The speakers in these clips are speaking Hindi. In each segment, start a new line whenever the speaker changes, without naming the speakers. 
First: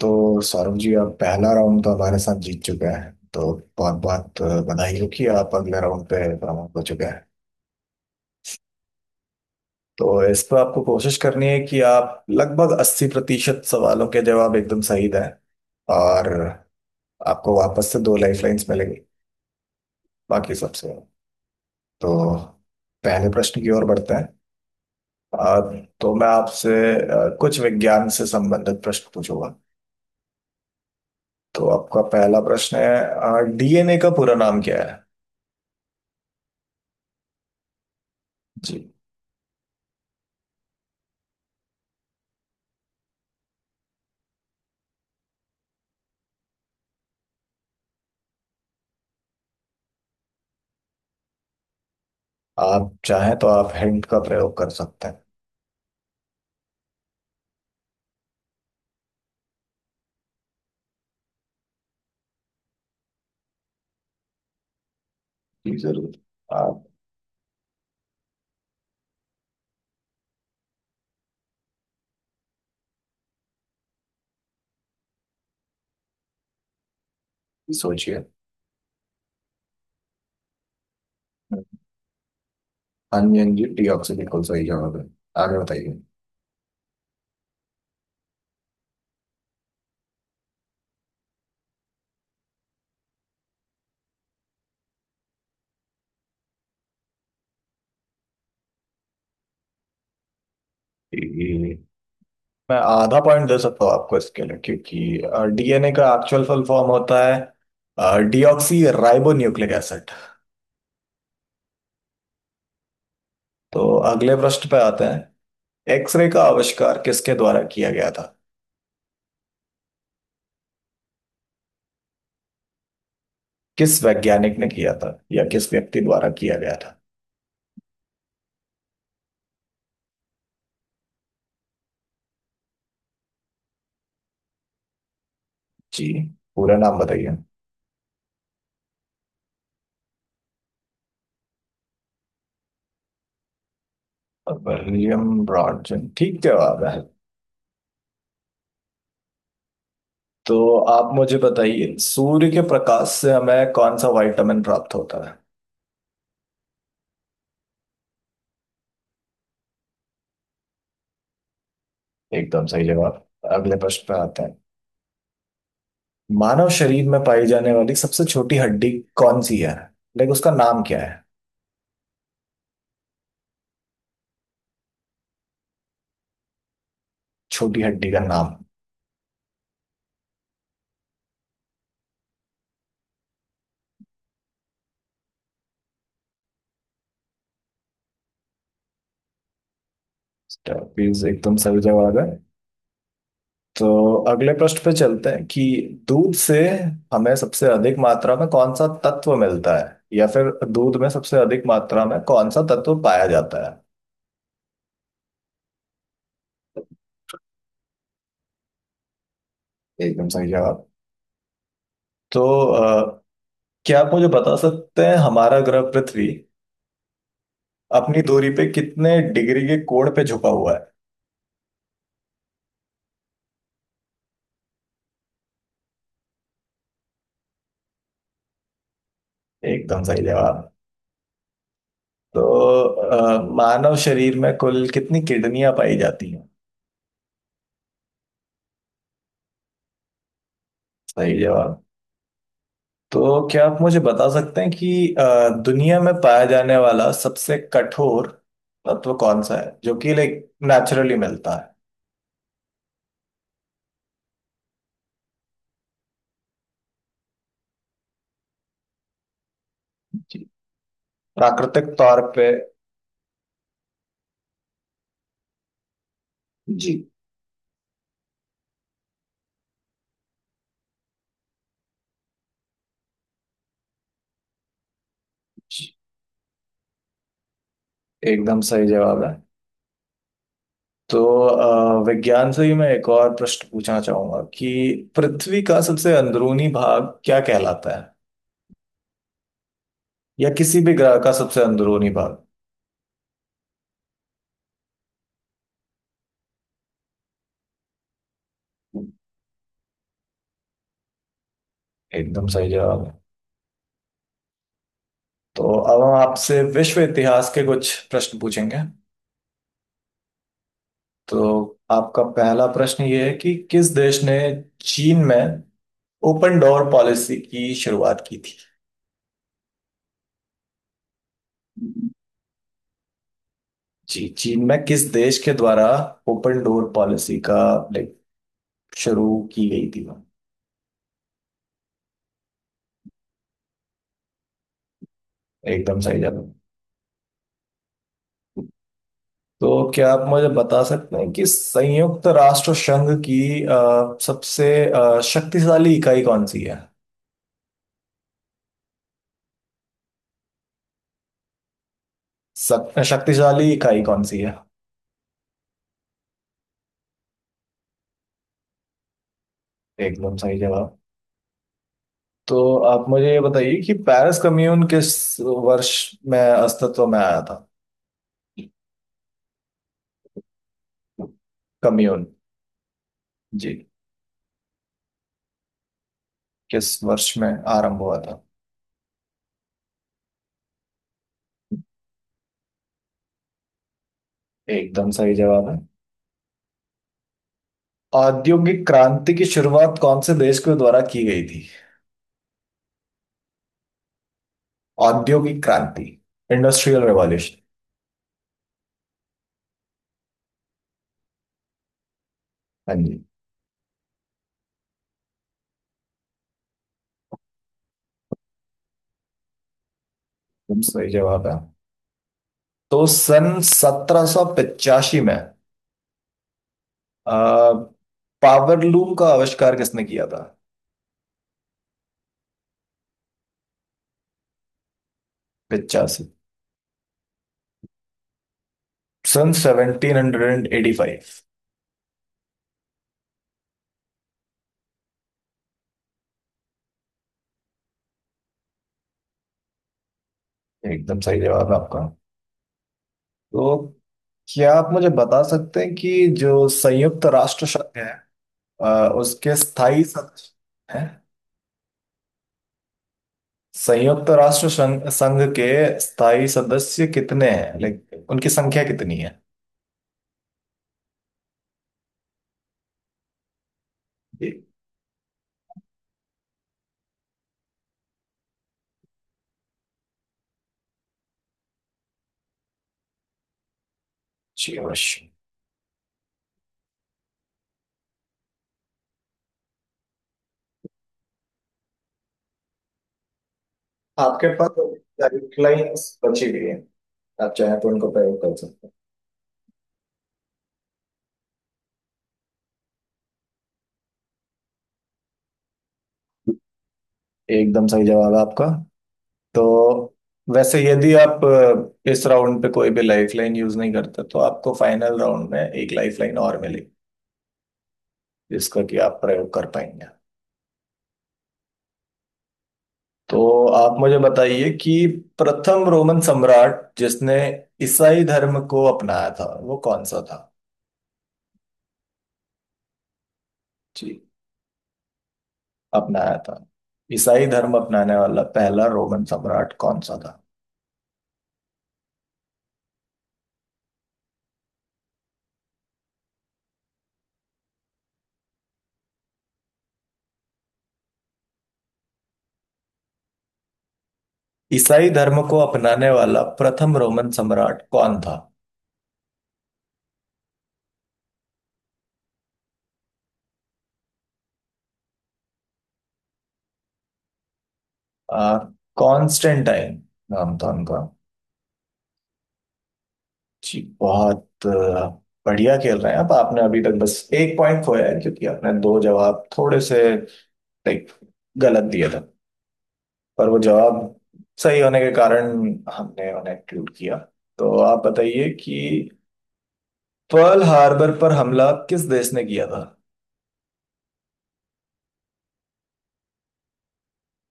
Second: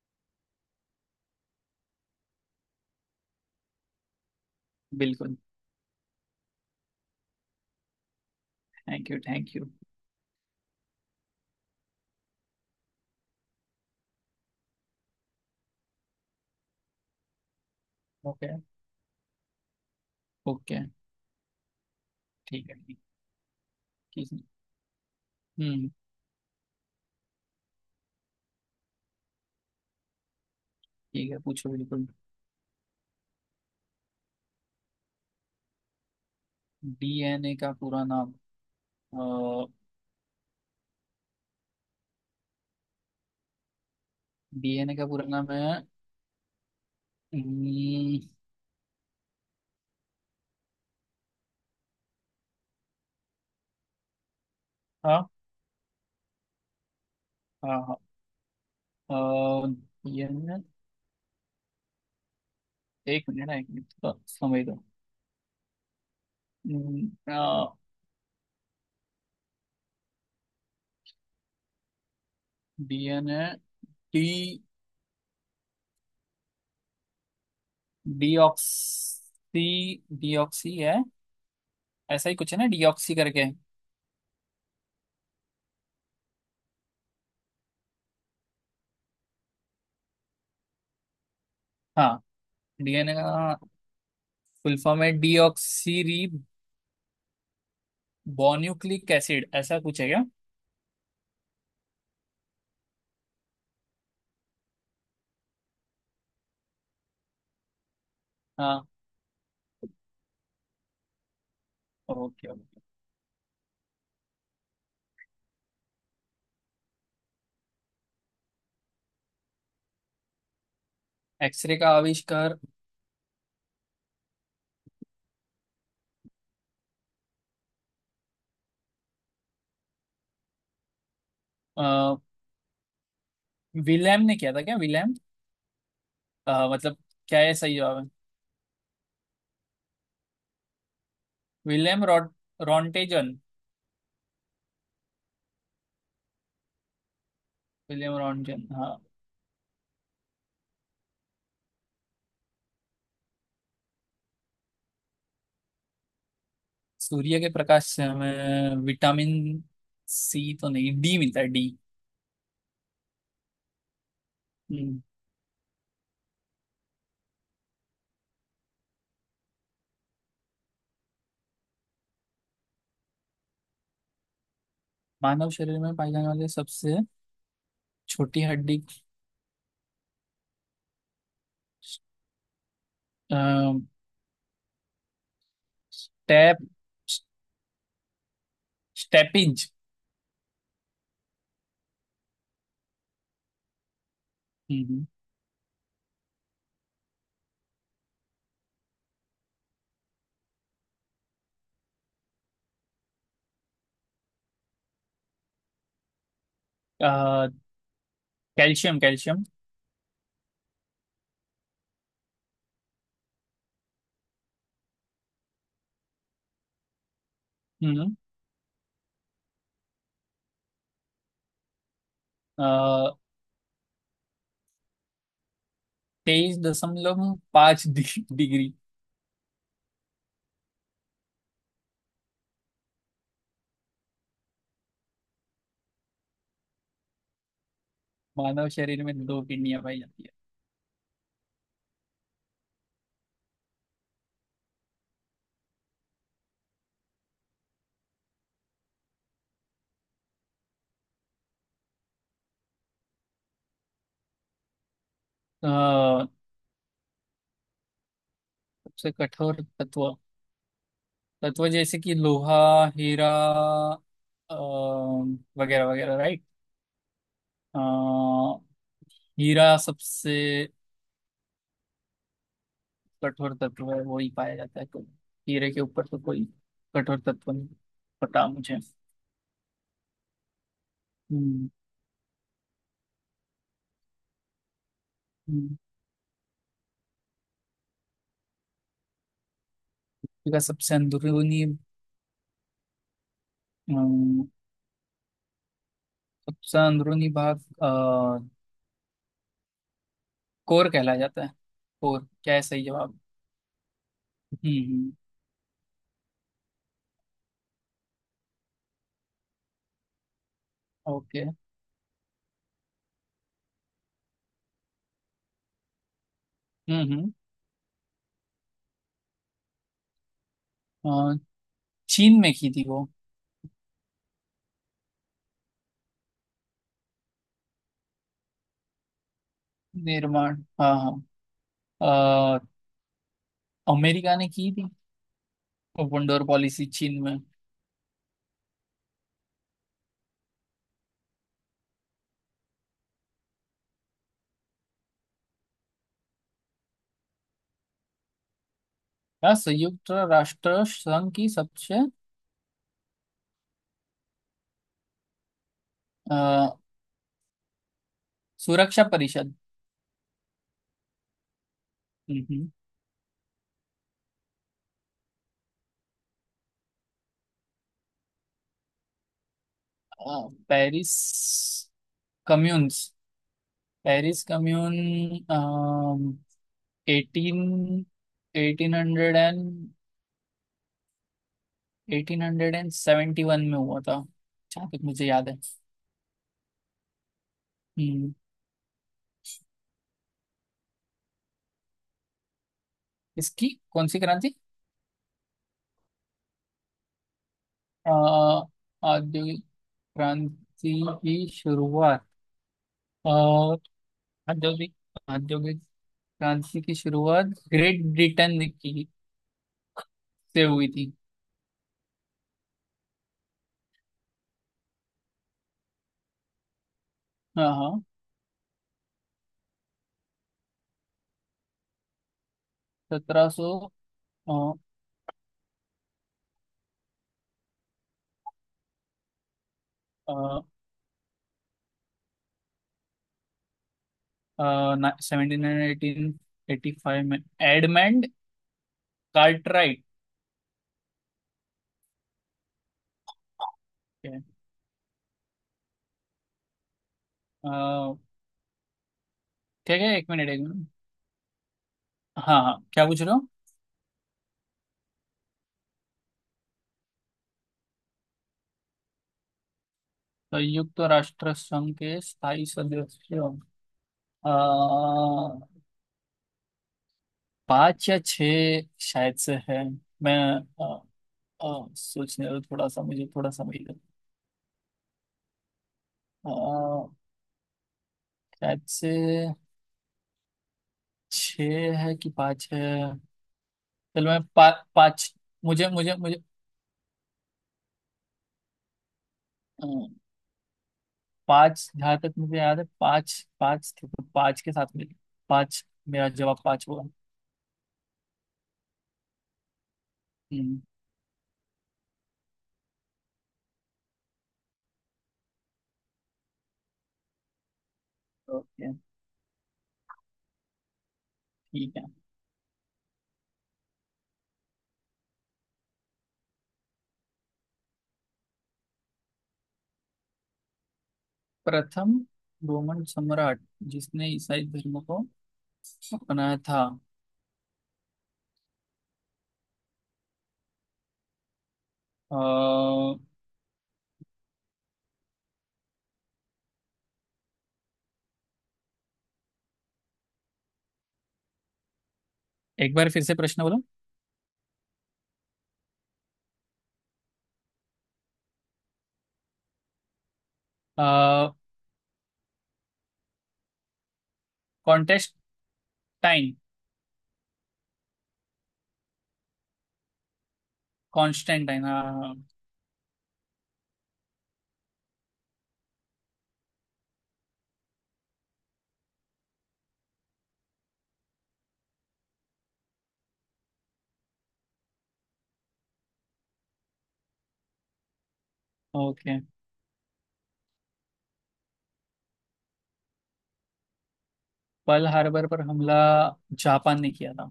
तो सौरभ जी आप पहला राउंड तो हमारे साथ जीत चुके हैं तो बहुत बहुत बधाई हो कि
बिल्कुल।
आप अगले राउंड पे प्रमोट हो चुके हैं।
Thank you, thank you.
तो इस पर आपको कोशिश करनी है कि आप लगभग 80% सवालों के जवाब एकदम सही दें, और आपको वापस से दो लाइफ
ओके,
लाइन्स मिलेंगी। बाकी
ओके।
सबसे तो
ठीक है, ठीक,
पहले प्रश्न की ओर बढ़ते हैं।
ठीक है।
अ,
हम्म।
तो मैं आपसे कुछ विज्ञान से संबंधित प्रश्न पूछूंगा।
ठीक है,
तो
पूछो
आपका
बिल्कुल।
पहला प्रश्न है, डीएनए का पूरा नाम क्या है?
डीएनए का पूरा नाम।
जी।
डीएनए का पूरा नाम है। हम्म,
आप चाहें तो आप हिंट का प्रयोग कर सकते हैं।
हाँ, हाँ, हाँ। डीएनए। एक मिनट ना, एक मिनट, थोड़ा समय दो।
जी जरूर। आप
डीएनए। टी।
ही सोचिए।
डीऑक्सी। डीऑक्सी है। ऐसा ही कुछ है ना, डीऑक्सी
हाँ जी,
करके।
हाँ जी, टी ऑक्सी बिल्कुल सही जवाब है। आगे बताइए।
हाँ। डीएनए का फुल फॉर्म है डीऑक्सी बोन्यूक्लिक एसिड, ऐसा कुछ है क्या?
जी, मैं आधा पॉइंट दे सकता हूँ आपको इसके लिए, क्योंकि डीएनए का एक्चुअल फुल फॉर्म होता है डीऑक्सी
हाँ।
Ribonucleic acid.
Okay, okay.
तो अगले प्रश्न पे आते हैं। एक्सरे का आविष्कार किसके द्वारा किया गया था?
एक्सरे का आविष्कार
किस वैज्ञानिक ने किया था, या किस व्यक्ति द्वारा किया गया था?
अ, विलेम ने किया था क्या? विलेम।
जी, पूरा
मतलब
नाम बताइए।
क्या है सही जवाब है? विलेम रॉट रॉन्टेजन।
विलियम ब्रॉडजन ठीक जवाब है।
विलेम रॉन्टेजन, हाँ।
तो आप मुझे बताइए, सूर्य के प्रकाश से हमें कौन सा विटामिन प्राप्त होता है?
सूर्य के प्रकाश से हमें विटामिन सी तो नहीं, डी मिलता है, डी।
एकदम सही जवाब। अगले प्रश्न पे आते हैं।
हम्म।
मानव शरीर में पाई जाने वाली सबसे छोटी हड्डी कौन सी है? लाइक उसका नाम क्या है?
मानव शरीर में पाई जाने वाली सबसे
छोटी हड्डी का
छोटी
नाम।
हड्डी स्टेप स्टेपिंज।
प्लीज, एकदम सही जवाब है। तो अगले प्रश्न पे चलते हैं कि दूध से हमें सबसे अधिक मात्रा में कौन सा तत्व मिलता है, या फिर दूध में सबसे अधिक मात्रा में कौन सा तत्व पाया जाता है?
Calcium, calcium.
एकदम सही जवाब। तो अ, क्या आप मुझे बता सकते हैं, हमारा ग्रह पृथ्वी अपनी दूरी पे कितने डिग्री के कोण पे झुका हुआ
हम्म। 23.5 डिग्री।
है? एकदम सही जवाब। तो मानव शरीर में कुल कितनी किडनियां पाई जाती हैं?
मानव शरीर में दो किडनियां पाई जाती है।
सही जवाब। तो क्या आप मुझे बता सकते हैं कि दुनिया में पाया जाने वाला सबसे कठोर तत्व कौन सा है, जो कि लाइक नेचुरली मिलता है?
अ, सबसे कठोर तत्व।
जी,
तत्व
प्राकृतिक
जैसे कि
तौर पे।
लोहा, हीरा, अ, वगैरह वगैरह, राइट।
जी।
हीरा सबसे कठोर तत्व है, वो ही पाया जाता है तो। हीरे के
जी,
ऊपर तो कोई कठोर तत्व नहीं, पता
एकदम
मुझे।
सही जवाब है। तो
हम्म,
विज्ञान से ही मैं एक और प्रश्न पूछना चाहूंगा कि पृथ्वी
हम्म।
का सबसे अंदरूनी भाग क्या कहलाता है, या
इसका
किसी भी
सबसे
ग्रह का सबसे
अंदरूनी,
अंदरूनी भाग?
अम, सबसे अंदरूनी भाग कोर कहला जाता है। कोर
एकदम
क्या है
सही
सही
जवाब
जवाब?
है।
हम्म, हम्म।
तो अब हम आपसे विश्व इतिहास के कुछ प्रश्न पूछेंगे।
ओके।
तो आपका पहला प्रश्न ये है कि किस देश ने चीन में open door
hmm, hmm.
Policy की शुरुआत की थी?
अ, चीन में की थी वो?
जी, चीन में किस देश के द्वारा ओपन डोर पॉलिसी का लाइक शुरू की गई थी?
निर्माण, हाँ, हाँ। अमेरिका ने की थी।
एकदम सही
वंडर
जवाब।
पॉलिसी चीन में।
तो क्या आप मुझे बता सकते हैं कि संयुक्त राष्ट्र संघ की सबसे शक्तिशाली इकाई कौन सी है?
क्या संयुक्त राष्ट्र संघ की सबसे
शक्तिशाली इकाई कौन सी है?
अ, सुरक्षा परिषद।
एकदम सही जवाब।
हम्म,
तो
हम्म।
आप मुझे ये बताइए कि पेरिस कम्यून किस वर्ष में अस्तित्व में आया था?
Paris
commune.
कम्यून्स।
जी,
पेरिस कम्यून।
किस वर्ष में
एटीन।
आरंभ हुआ था?
एटीन हंड्रेड एंड 1871 में हुआ था, जहाँ तक
एकदम
मुझे
सही
याद है।
जवाब है।
हम्म।
औद्योगिक क्रांति की शुरुआत कौन से देश के द्वारा की गई थी?
इसकी कौन सी क्रांति?
औद्योगिक क्रांति, इंडस्ट्रियल रेवोल्यूशन।
अ, औद्योगिक क्रांति की शुरुआत
हाँ जी।
और औद्योगिक औद्योगिक क्रांति की शुरुआत ग्रेट ब्रिटेन की से
एकदम
हुई
सही
थी।
जवाब है। तो सन 1785 में आ,
हाँ, हाँ।
पावरलूम का आविष्कार किसने किया था?
सत्रह सौ
85, सन 1785।
सेवेंटी नाइन 1885 में एडमंड कार्टराइट।
एकदम सही जवाब है आपका। तो
के,
क्या आप मुझे बता सकते हैं कि जो संयुक्त राष्ट्र संघ है,
अ,
उसके
ठीक
स्थायी
है, एक मिनट, एक मिनट।
सदस्य हैं?
हाँ, हाँ, क्या पूछ रहे हो?
संयुक्त राष्ट्र संघ संघ के स्थायी सदस्य कितने हैं, लाइक उनकी संख्या कितनी है?
संयुक्त राष्ट्र संघ के स्थायी सदस्य
जी।
अ, पाँच या छः शायद से है। मैं अ, सोचने दो थोड़ा सा मुझे, थोड़ा सा मिल।
जी अवश्य।
शायद से छः है कि पाँच है। चलो,
आपके पास
पाँच। मुझे
गाइडलाइंस
मुझे मुझे
बची हुई है, आप चाहें तो उनको प्रयोग कर सकते
अ, पाँच, जहाँ तक मुझे याद है पाँच, पाँच थे तो पाँच के साथ मिल। पाँच। मेरा
हैं।
जवाब पाँच होगा।
एकदम सही जवाब है आपका। तो
हम्म।
वैसे यदि आप इस राउंड पे कोई भी लाइफलाइन यूज नहीं करते तो आपको फाइनल राउंड में एक लाइफलाइन और मिलेगी, जिसका
ओके,
कि आप प्रयोग कर पाएंगे।
ठीक है।
तो आप मुझे बताइए कि प्रथम रोमन सम्राट जिसने ईसाई धर्म को अपनाया था वो कौन सा था?
प्रथम रोमन सम्राट
जी,
जिसने ईसाई धर्म को
अपनाया था।
अपनाया था।
ईसाई धर्म अपनाने वाला पहला रोमन सम्राट कौन सा था?
अ, एक बार फिर से प्रश्न बोलो।
ईसाई धर्म को अपनाने वाला प्रथम रोमन सम्राट कौन था?
कॉन्टेस्टाइन।
आ, कॉन्स्टेंटाइन नाम था उनका।
कॉन्स्टेंटाइन, हाँ।
जी, बहुत बढ़िया खेल रहे हैं आप। आपने अभी तक बस एक पॉइंट खोया है, क्योंकि आपने दो जवाब थोड़े से लाइक गलत दिया था, पर वो जवाब सही होने के कारण हमने उन्हें include किया। तो आप बताइए कि
ओके।
पर्ल हार्बर पर हमला किस देश ने किया था?
पर्ल हार्बर पर हमला जापान ने किया था।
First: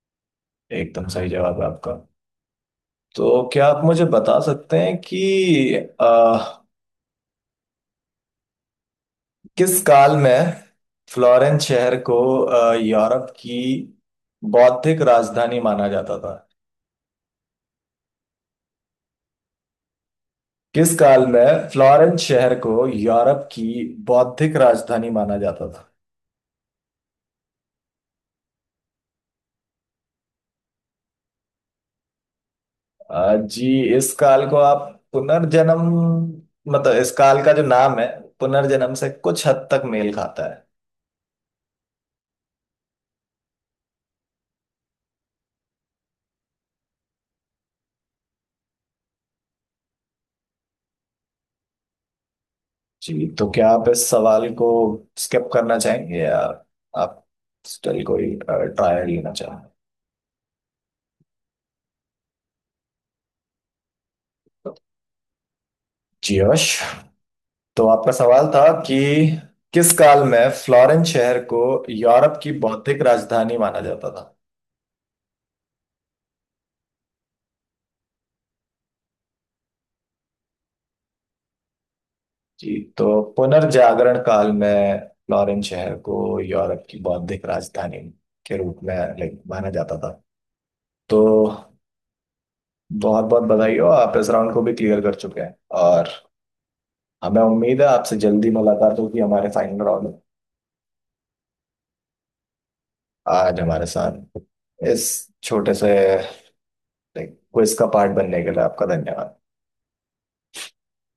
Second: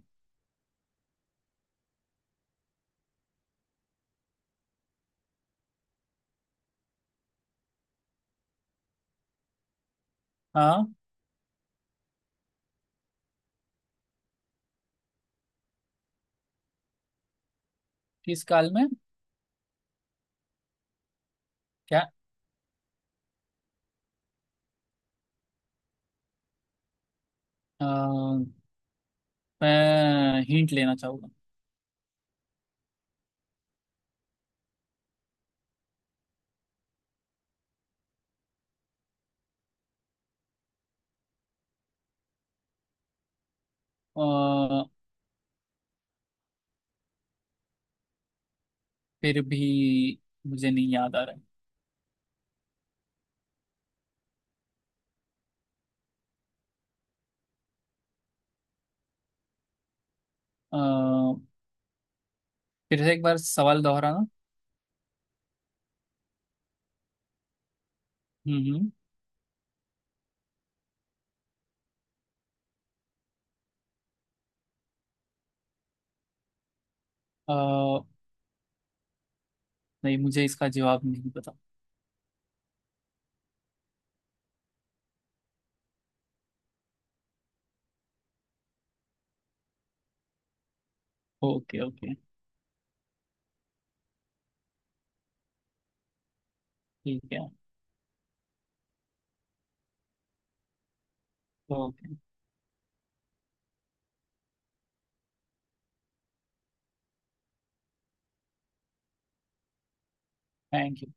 एकदम सही जवाब है आपका। तो क्या आप मुझे बता सकते हैं कि आ, किस काल में
हाँ।
फ्लोरेंस शहर को यूरोप की बौद्धिक राजधानी माना जाता था?
किस काल में?
किस काल में
क्या?
फ्लोरेंस शहर को यूरोप की बौद्धिक राजधानी माना जाता था?
अ, मैं हिंट लेना चाहूंगा।
जी। इस काल को आप पुनर्जन्म, मतलब इस काल का जो नाम है पुनर्जन्म से कुछ हद तक मेल खाता है।
अ, फिर भी मुझे नहीं याद आ रहा है।
जी, तो क्या आप इस सवाल को स्किप करना चाहेंगे, या आप स्टिल कोई ट्रायल लेना चाहेंगे?
अ, फिर से एक बार सवाल दोहराना।
जी यश। तो आपका सवाल
हम्म,
था
हम्म।
कि किस काल में फ्लोरेंस शहर को यूरोप की बौद्धिक राजधानी माना जाता था।
अ, नहीं, मुझे इसका जवाब नहीं पता।
जी, तो पुनर्जागरण काल में फ्लोरेंस शहर को यूरोप की बौद्धिक राजधानी के रूप में लाइक माना जाता था। तो
ओके, ओके।
बहुत बहुत बधाई हो, आप इस राउंड को भी क्लियर कर चुके हैं, और
ठीक है।
हमें उम्मीद है आपसे जल्दी मुलाकात होगी हमारे फाइनल राउंड में।
ओके।
आज हमारे साथ इस छोटे से लाइक क्विज का पार्ट बनने के लिए आपका धन्यवाद।
Thank you.